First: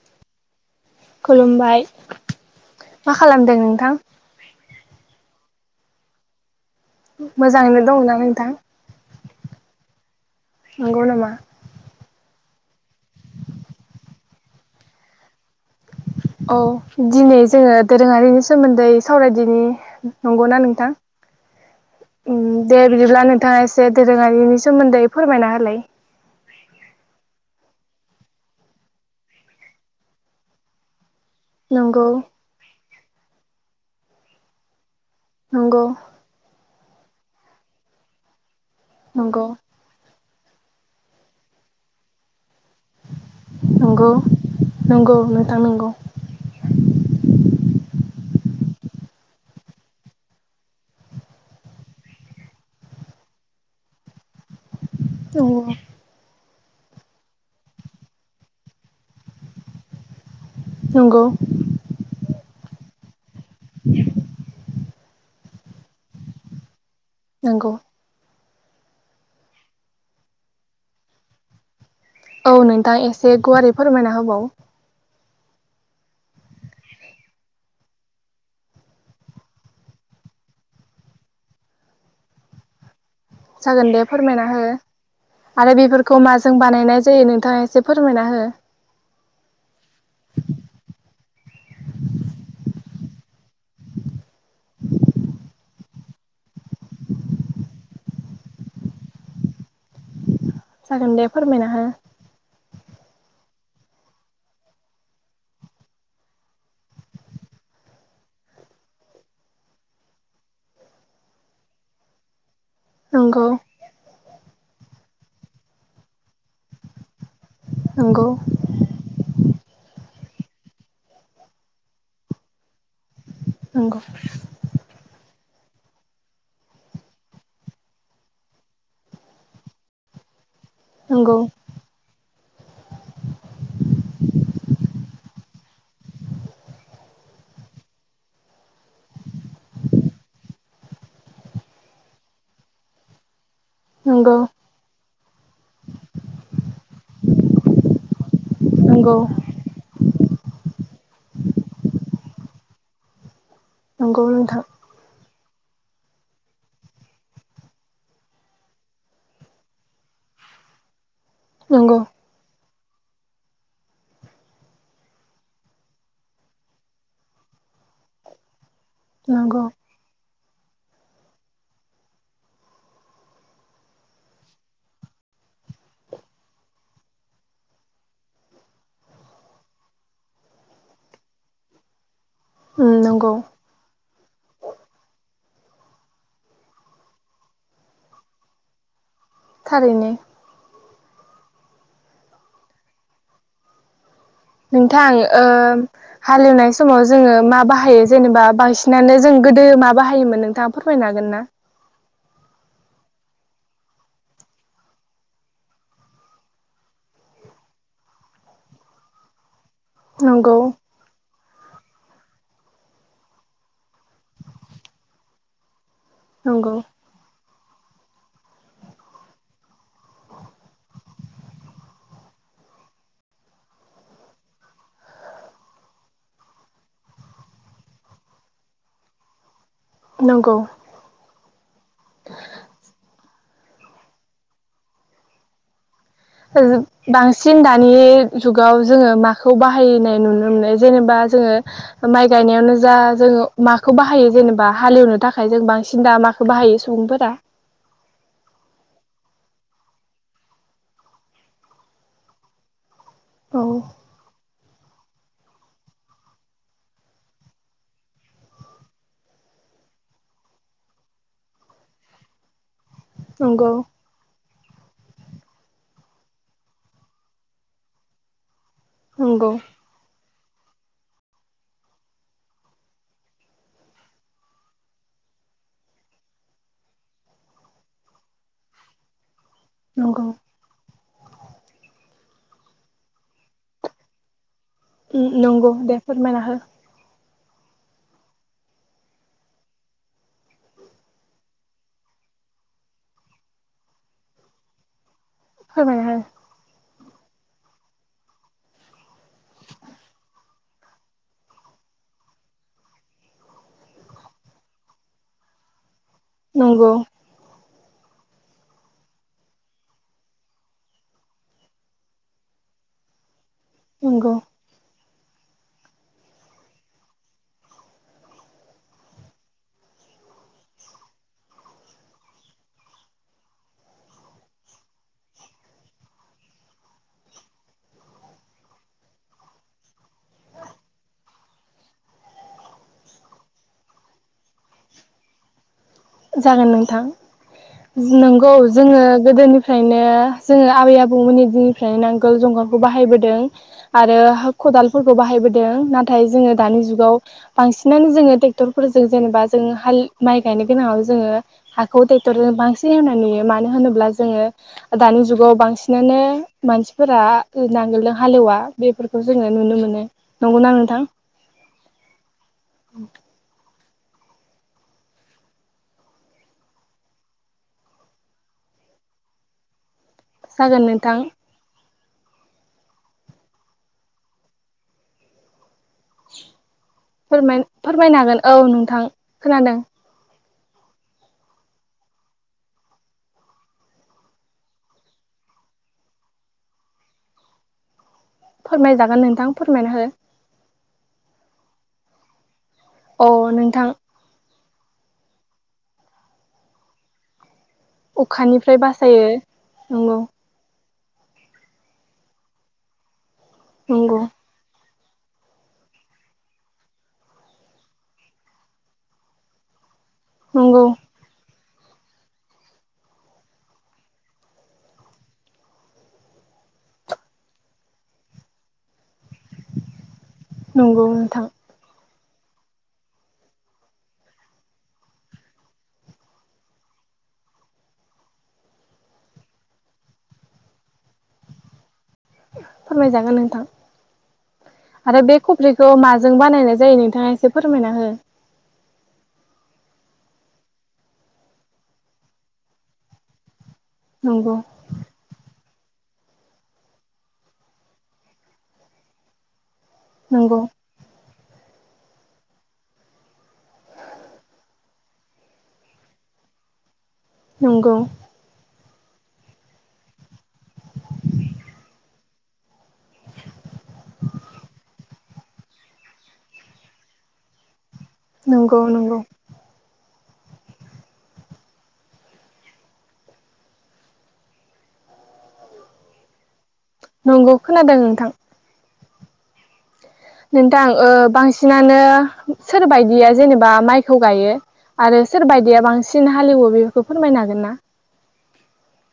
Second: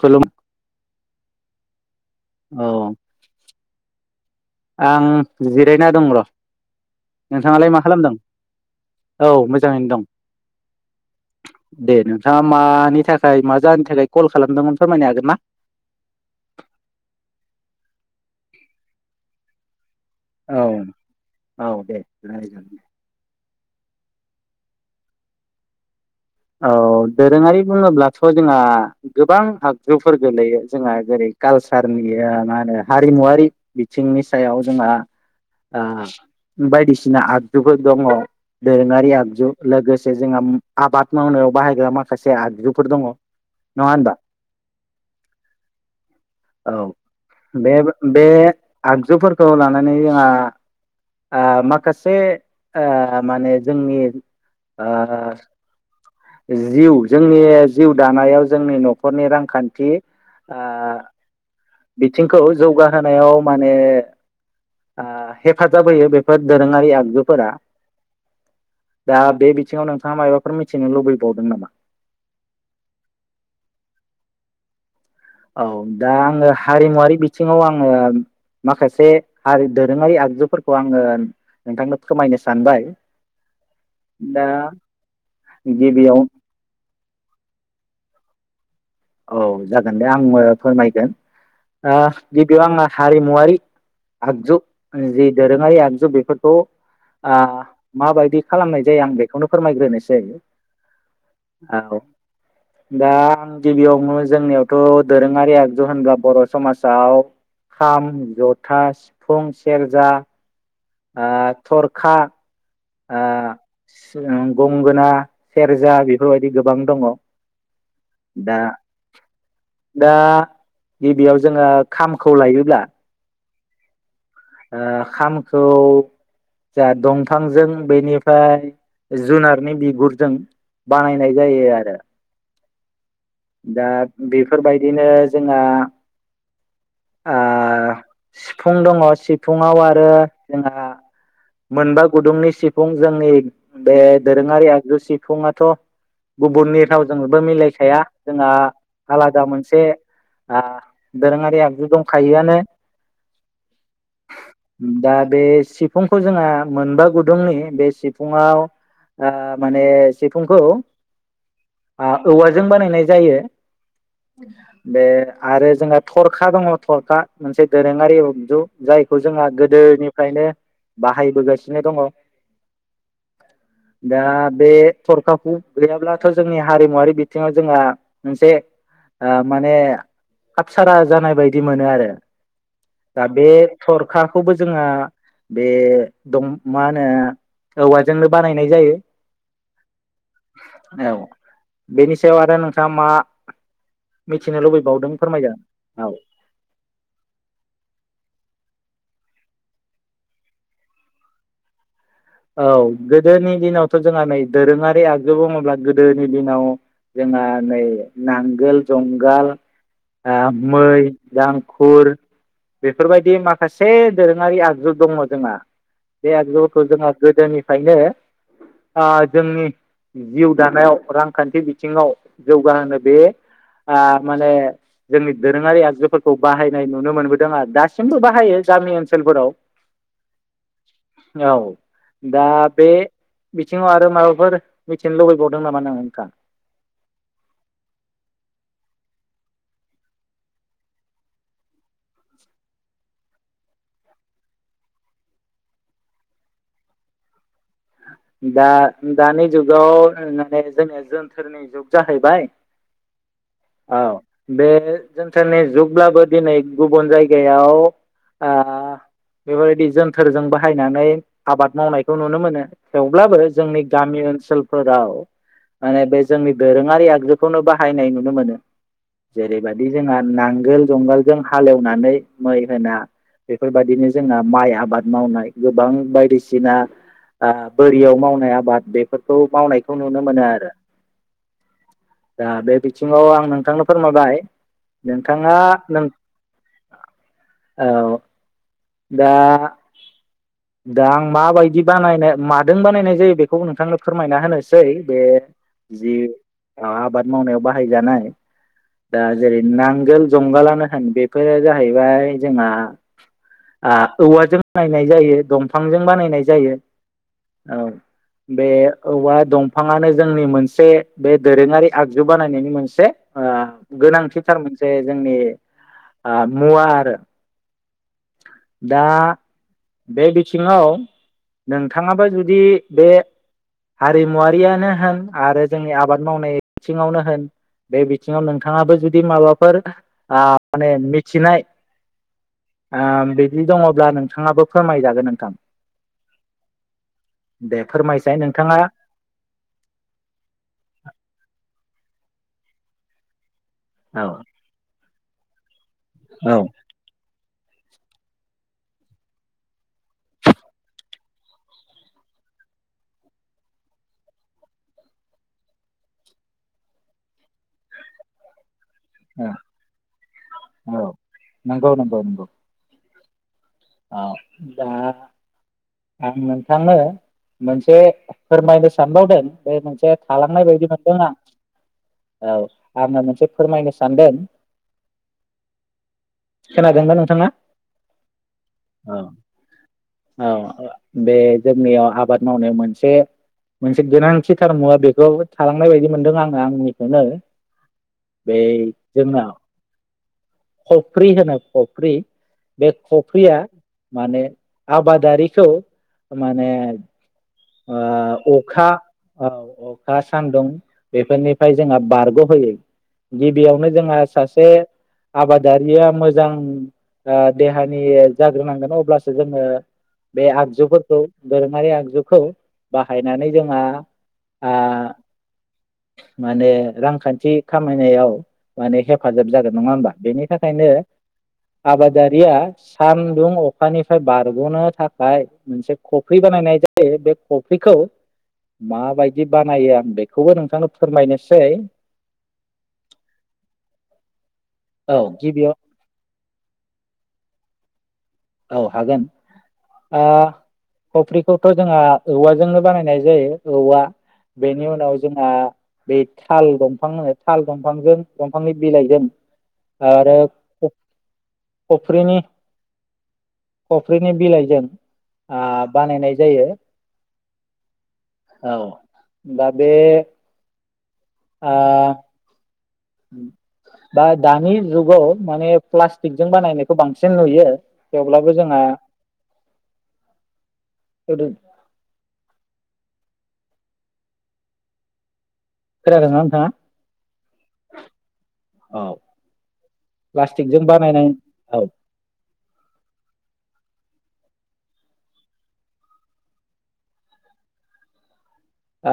खुलुम खुलुमबाय औ मा खालामदों नोंथां? आं जिरायना दं र' नोंथाङालाय मा मोजाङैनो खालामदों? दङना नोंथां औ मोजाङैनो दं नंगौ नामा दे नों नोंथाङा मानि थाखाय मा जाहोननि थाखाय कल खालामदोंमोन फोरमायनो हागोन ना? औ दिनै जोङो दोरोङारिनि सोमोन्दै सावरायदिनि औ नंगौना नोंथां औ दे रायजागोन। दे बिदिब्ला नोंथाङा एसे दे दोरोङारिनि सोमोन्दै फोरमायना होलाय औ दोरोङारि बुङोब्लाथ' जोंहा गोबां आगजुफोर गोलैयो जोंहा जेरै कालसारनि नंगौ ओ मा होनो हारिमुवारि बिथिंनि सायाव जोंहा ओ नंगौ बायदिसिना आगजुफोर दङ दोरोङारि नंगौ आगजु लोगोसे जोंहा आबाद मावनायाव बाहायग्रा माखासे आगजु फोर दङ नङा नंगौ होनबा नंगौ नोंथां नंगौ औ बे बे आगजुफोरखौ लानानै जोंहा ओ माखासे ओ माने जोंनि ओ जिउ जोंनि जिउ दानायाव जोंनि न'खरनि रांखान्थि ओ नंगौ बिथिंखौ जौगाहोनायाव माने ओ हेफाजाब होयो बेफोर दोरोङारि आग जुफोरा नंगौ दा बे बिथिङाव नोंथाङा मायबाफोर मिथि नो लुबैबावदों नामा? औ नोंथां एसे गुवारै फोरमायना होबाव औ दा आङो हारिमुवारारि बिथिङाव आङो माखासे हारि दोरोङारि आगजुफोरखौ आङो नोंथांनो फोरमायनो सानबाय जागोन दे दा फोरमायना हो आरो गिबियाव बेफोरखौ माजों बानायनाय जायो नोंथाङा एसे फोरमायना हो औ जागोन दे आंबो फोरमायगोन ओ गिबियाव आङो हारिमुवारि आगजु जे दोरोङारि आग जे बेफोरखौ आ माबायदि खालामनाय जायो आं बेखौनो फोरमायग्रोनोसै जागोन दे फोरमायना हो औ दा गिबियावनो जोंनियावथ' दोरोङारि आगजु होनब्ला बर' समाजाव खाम जथा सिफुं सेरजा आ थरखा नंगौ ओ गंगोना सेरजा बेफोरबायदि गोबां दङ। नंगौ दा दा गिबियाव जोङो खामखौ लायोब्ला नंगौ ओ खाम खौ जा दंफांजों बेनिफ्राय जुनारनि बिगुरजों बानायनाय नंगौ जायो आरो दा बेफोरबायदिनो जोंहा ओ सिफुं दङ सिफुंआव आरो जोंहा मोनबा गुदुंनि सिफ फुं जोंनि बे नंगौ दोरोङारि आगजु सिफुआथ' गुबुननि रावजों बो मिलायखाया जोंहा नंगौ आलादा मोनसे ओ दोरोङारि आगजु दंखायो थायोआनो नंगौ नोंथां बे सिफुंखौ जोंहा मोनबा गुदुंनि बे सिफुुंआव ओ माने सिफुंखौ नंगौ जों बानायनाय जायो बे आरो जोंहा थरखा दङ थरखा मोनसे दोरोङारि आगजु जायखौ जोंहा नंगौ गोदोनिफ्रायनो बाहायबोगासिनो दङ दा बे थरखाखौ गैयाब्लाथ' जोंनि हारिमुवारि बिथिङाव जोंहा मोनसे ओ माने हाबसारा जानाय बायदि मोनो आरो उम दा नंगौ बे थरखाखौबो जोङा बे दं मा होनो औवाजोंनो बानायनाय जायो थारैनो औ बेनि सायाव आरो नोंथाङा मा? मिथिनो लुबैबावदों नोंथां ओ‌ फोरमायजागोन औ हालेवनाय समाव जोङो मा बाहायो जेनेबा? बांसिनानो जों गोदो मा बाहायोमोन नोंथाङा फोरमायनो हागोन ना? औ गोदोनि दिनावथ' जोंहा नै दोरोङारि आगजु बुङोब्ला गोदोनि दिनाव जोंहा नै नांगोल जुंगाल ओ नंगौ मै दां गुर बेफोरबायदि माखासे दोरोङारि आगजु दङ जोंहा। बे नंगौ आगजुफोरखौ‌ जोङो गोदोनिफ्रायनो ओ जोंनि जिउ दानायाव रांखान्थि बिथिङाव जौगाहोनो बे माने जोंनि दोरोङारि आगजुफोरखौ बाहायनाय नुनो मोनबोदों आरो दासिमबो बाहायो गामि ओनसोलफोराव नंगौ। औ दा बे बिथिङाव आरो माबाफोर मिथिनो लुबैबावदों नामा नोंङो नोंथांङा? बांसिन दानि जुगाव जोङो माखौ बाहायनाय नुनो मोनो जेनेबा जोङो माइ गायनायावनो जा जोङो माखौ बाहायो जेनेबा हालेवनो थाखाय जों बांसिन दा माखौ बाहायो सुबुंफोरा? दा दानि जुगाव माने जोंनिया जोन्थोरनि जुग जाहैबाय। औ। बे जोनथोरनि जुगब्लाबो दिनै गुबुन जायगायाव ओ बेफोरबायदि जोनथोरजों बाहायनानै आबाद मावनायखौ नुनो मोनो। थेवब्लाबो नंगौ जोंनि गामि ओनसोल फोराव माने बे जोंनि दोरोङारि आगजुखौनो बाहायनाय नुनो मोनो। नंगौ जेरै बादि जोंहा नांगोल जुंगालजों हालेवनानै मै होना बेफोरबायदिनो जोंहा माइ आबाद मावनाय गोबां बायदिसिना ओ बोरियाव मावनाय आबाद बेफोर खौ मावनायखौ नंगौ नुनो मोनो आरो। दा बे बिथिङाव आं नोंथांनो फोरमायबाय। नोंथाङा नंगौ दे नों फोरमायना हो। औ दा दा आं मा बायदि बानायनो मादों बानायनाय जायो बेखौ नोंथांनो फोरमायना होनोसै बे फोरमायना जि हो आं आबाद मावनायाव बाहायजानाय दा ओ जेरै नांगोल जुंगालनो होन बेफोरो जाहैबाय जोंहा ओ औवाजों बानायनाय जायो। दंफांजों बानायनाय जायो। नंगौ ओ बे औवा दंफाङानो जोंनि मोनसे बे दोरोङारि आगजु बानायनायनि मोनसे ओ नंगौ गोनांथिथार मोनसे जोंनि ओ मुवा आरो दा बे बिथिङाव नों नोंथाङाबो जुदि बे हारिमुवारियानो होन आरो जोंनि आबाद मावनाय बिथिङावनो होन बे बिथिङाव नोंथाङाबो जुदि माबाफोर ओ माने मिथिनाय बिदि दङब्ला नोंथाङाबो फोरमायजागोन नोंथां। जागोन नों थां दे फोरमायसाय नंगौ नोंथाङा जोङो गोदोनिफ्रायनो जोङो आबै-आबौमोननि फ्रायनो नांगोल जंगालखौ बाहायबोदों। आरो औ खदालफोर खौ बाहायबोदों ना नाथाय जोङो औ दानि जुगाव बांसिनानो जोङो ट्रेक्टरफोरजों जेनेबा जों हालि माइ गायनो। गोनाङाव जोङो हाखौ ट्रेक्टरजों बांसिन एवनानै नुयो मानो होनोब्ला जोङो दानि जुगाव बांसिनानो मानसिफोरा नांगोलजों हालेवा बेफोरखौ जोङो नुनो मोनो नंगौना नोंथां। औ नंगौ अ दा आं नोंथांनो मोनसे फोरमायनो सानबावदों बे मोनसे खालामांनाय जागोन बायदि नोंथां मोनदों। औ आङो मोनसे फोरमायनो सानदों। खोनादोंना फोर नोंथाङा फोरमायनो हागोन औ। औ नोंथां औ खोनादों। औ बे जोंनियाव आबाद मावनायाव मोनसे मोनसे गोनांथिथार मुवा बेखौ थालांनाय बायदि मोनदों आङो आंनिखौनो। बे फोरमायजागोन जोंना नोंथां फोरमायना हो। खफ्रि होनो खफ्रि बे अ फ्रिया नोंथां माने आबादारिखौ माने ओ अखानिफ्राय अखा बासायो औ नंगौ अखा सान्दुं बेफोरनिफ्राय जोंहा बारग' होयो। गिबियावनो नंगौ जोंहा सासे आबादारिया मोजां ओ देहानि जाग्रोनांगोन अब्लासो जोङो बे नंगौ आगजुफोरखौ दोरोङारि आगजुखौ बाहायनानै जोंहा आ माने रांखान्थि खामायनायाव माने हेफा हेफाजाब जागोन नङा होमबा बेनि थाखायनो नंगौ नोंथां आबाद। दारिया सानदुं अखानिफ्राय बारग'नो थाखाय मोनसे खफ्रि बानायनाय जायो बे कफिखौ माबायदि बानायो आं बेखौबो नोंथांनो फोरमायनोसै। फोरमायजागोन नोंथां औ आरो बे गिबियाव खफ्रिखौ माजों बानायनानै जायो नोंथाङा एसे फोरमायना हो औ हागोन ओ खफ्रिखौथ' जोंहा औवाजोंनो बानायनाय जायो। औवा नंगौ बेनि उनाव जोंहा बे थाल दंफां होनो थाल दंफांजों दंफांनि बिलाइजों आरो नंगौ खफ्रिनि खफ्रिनि बिलाइजों बानायनाय जायो। नंगौ। औ दा बेे आ बा दानि जुगाव माने प्लास्टिकजों बानायनायखौ नुयो। थेवब्लाबो नंगौ जोंहा नंगौ [inaudible] खोनादों ना नोंथाङा? नंगौ खोनादों नोंथां। औ। नोंथां प्लास्टिकजों ओ बानायनाय औ बांसिनानो सोरबायदिया जेनेबा माइखौ गायो आरो सोरबादिया बांसिन हालेवो बेफोरखौ फोरमायनो हागोन ना? ओ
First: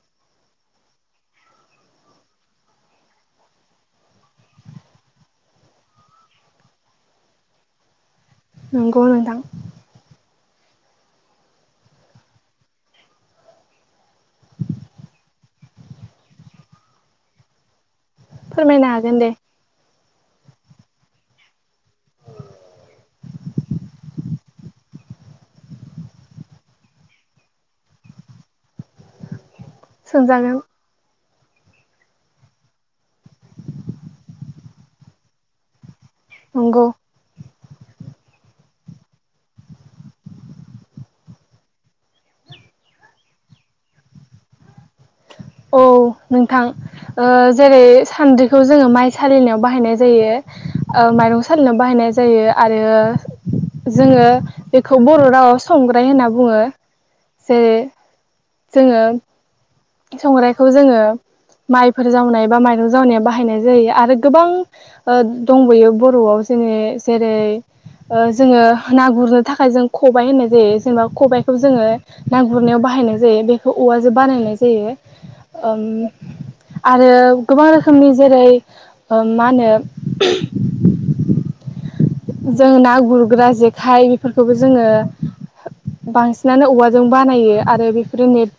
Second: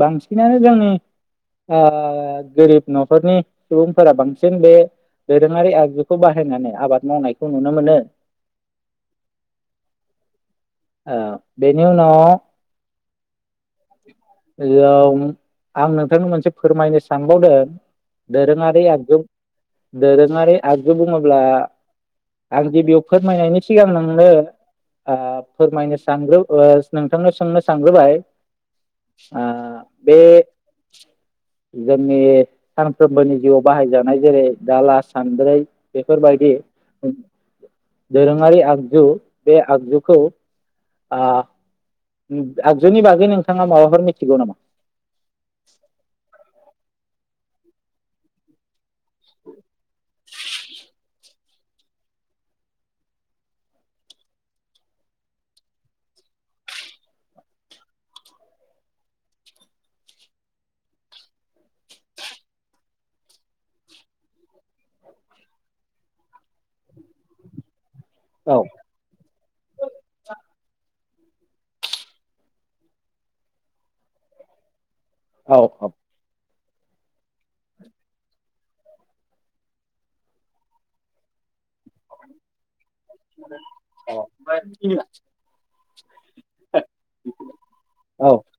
बांसिनानो जोंनि ओ गोरिब न'खरनि सुबुंफोरा बांसिन बे दोरोङारि आगजुखौ बाहायनानै आबाद मावनायखौ नुनो मोनो। नंगौ नोंथां। आ बेनि उनाव औ आं नोंथांनो मोनसे फोरमायनो सानबावदों। दोरोङारि फोरमायनो हागोन आगजु दे दोरोङारि आगजु बुङोब्ला आं गिबियाव फोरमायनायनि सिगां नोंनो ओ फोरमायनो सानग्रो नोंथांनो सोंनो सानग्रोबाय अ। बे सोंजागोन जोंनि सानफ्रोमबोनि जिउआव बाहायजानाय जेरै दाला-सानद्रि बेफोर बायदि नंगौ दोरोङारि आगजु बे आगजुखौ ओ आगजुनि बागै नोंथां। नोंथाङा माबाफोर मिथिगौ नामा? औ नोंथां। ओ जेरै सान्द्रिखौ जोङो माइ सालिनायाव बाहायनाय जायो ओ माइरं सालिनायाव बाहायनाय जायो आरो जोङो बेखौ बर' रावाव संग्राय होनना बुङो जेरै जोङो संग्राइखौ जोङो माइफोर जावनाय बा माइरं जावनाया बाहायनाय जायो आरो गोबां दंबयो बर'आव जेननि जेरै ओ औ जोङो ना गुरनो थाखाय जों खबाय होननाय जायो। जेनेबा खबाइखौ जोङो ना गुरनायाव बाहायनाय जायो बेखौ औवाजों बानायनाय जायो। जायो। औ ओम आरो गोबां रोखोमनि जेरै ओ मा होनो। जों ना गुरग्रा जेखाइ बेफोरखौबो जोङो बांसिनानो औवाजों बानायो आरो बेफोरो औ नेट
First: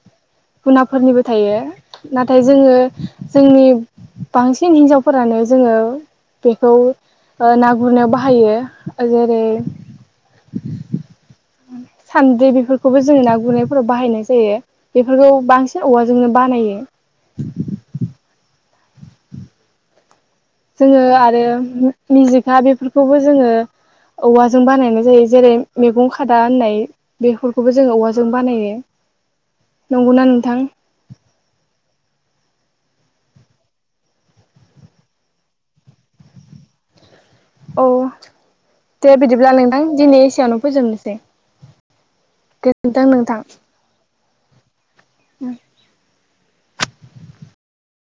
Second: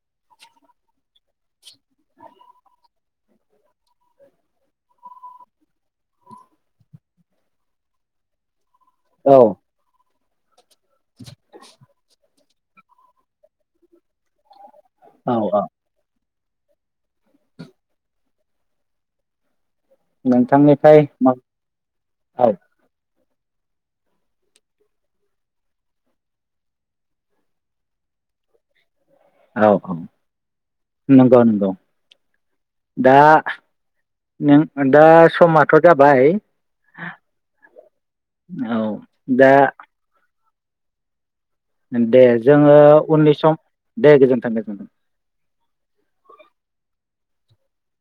गुनाफोरनिबो थायो नाथाय जोङो जोंनि बांसिन हिनजावफोरानो जोङो बेखौ ओ ना गुरनायाव बाहाय हायो। औ जेरै सान्दे बि फोरखौबो जोङो ना गुरनायफोराव बाहायनाय जायो। बेफोरखौ औ बांसिन औवाजोंनो बानायो। नोंथांनिफ्राय जोङो आरो औ मिजिकआ बेफोरखौबो जोङो औवाजों बानायनाय जायो जेरै मैगं खादा होननाय बेफोरखौबो जोङो औवाजों बानायो। औ औ नंगौना नोंथां नंगौ नंगौ। दा नों दा समथ' जाबाय। औ औ दे दा बिदिब्ला नोंथां दिनै एसेयावनो फोजोबनोसै। दे जोङो गोजोनथों उननि नोंथां सम दे गोजोन्थों गोजोन्थों। उम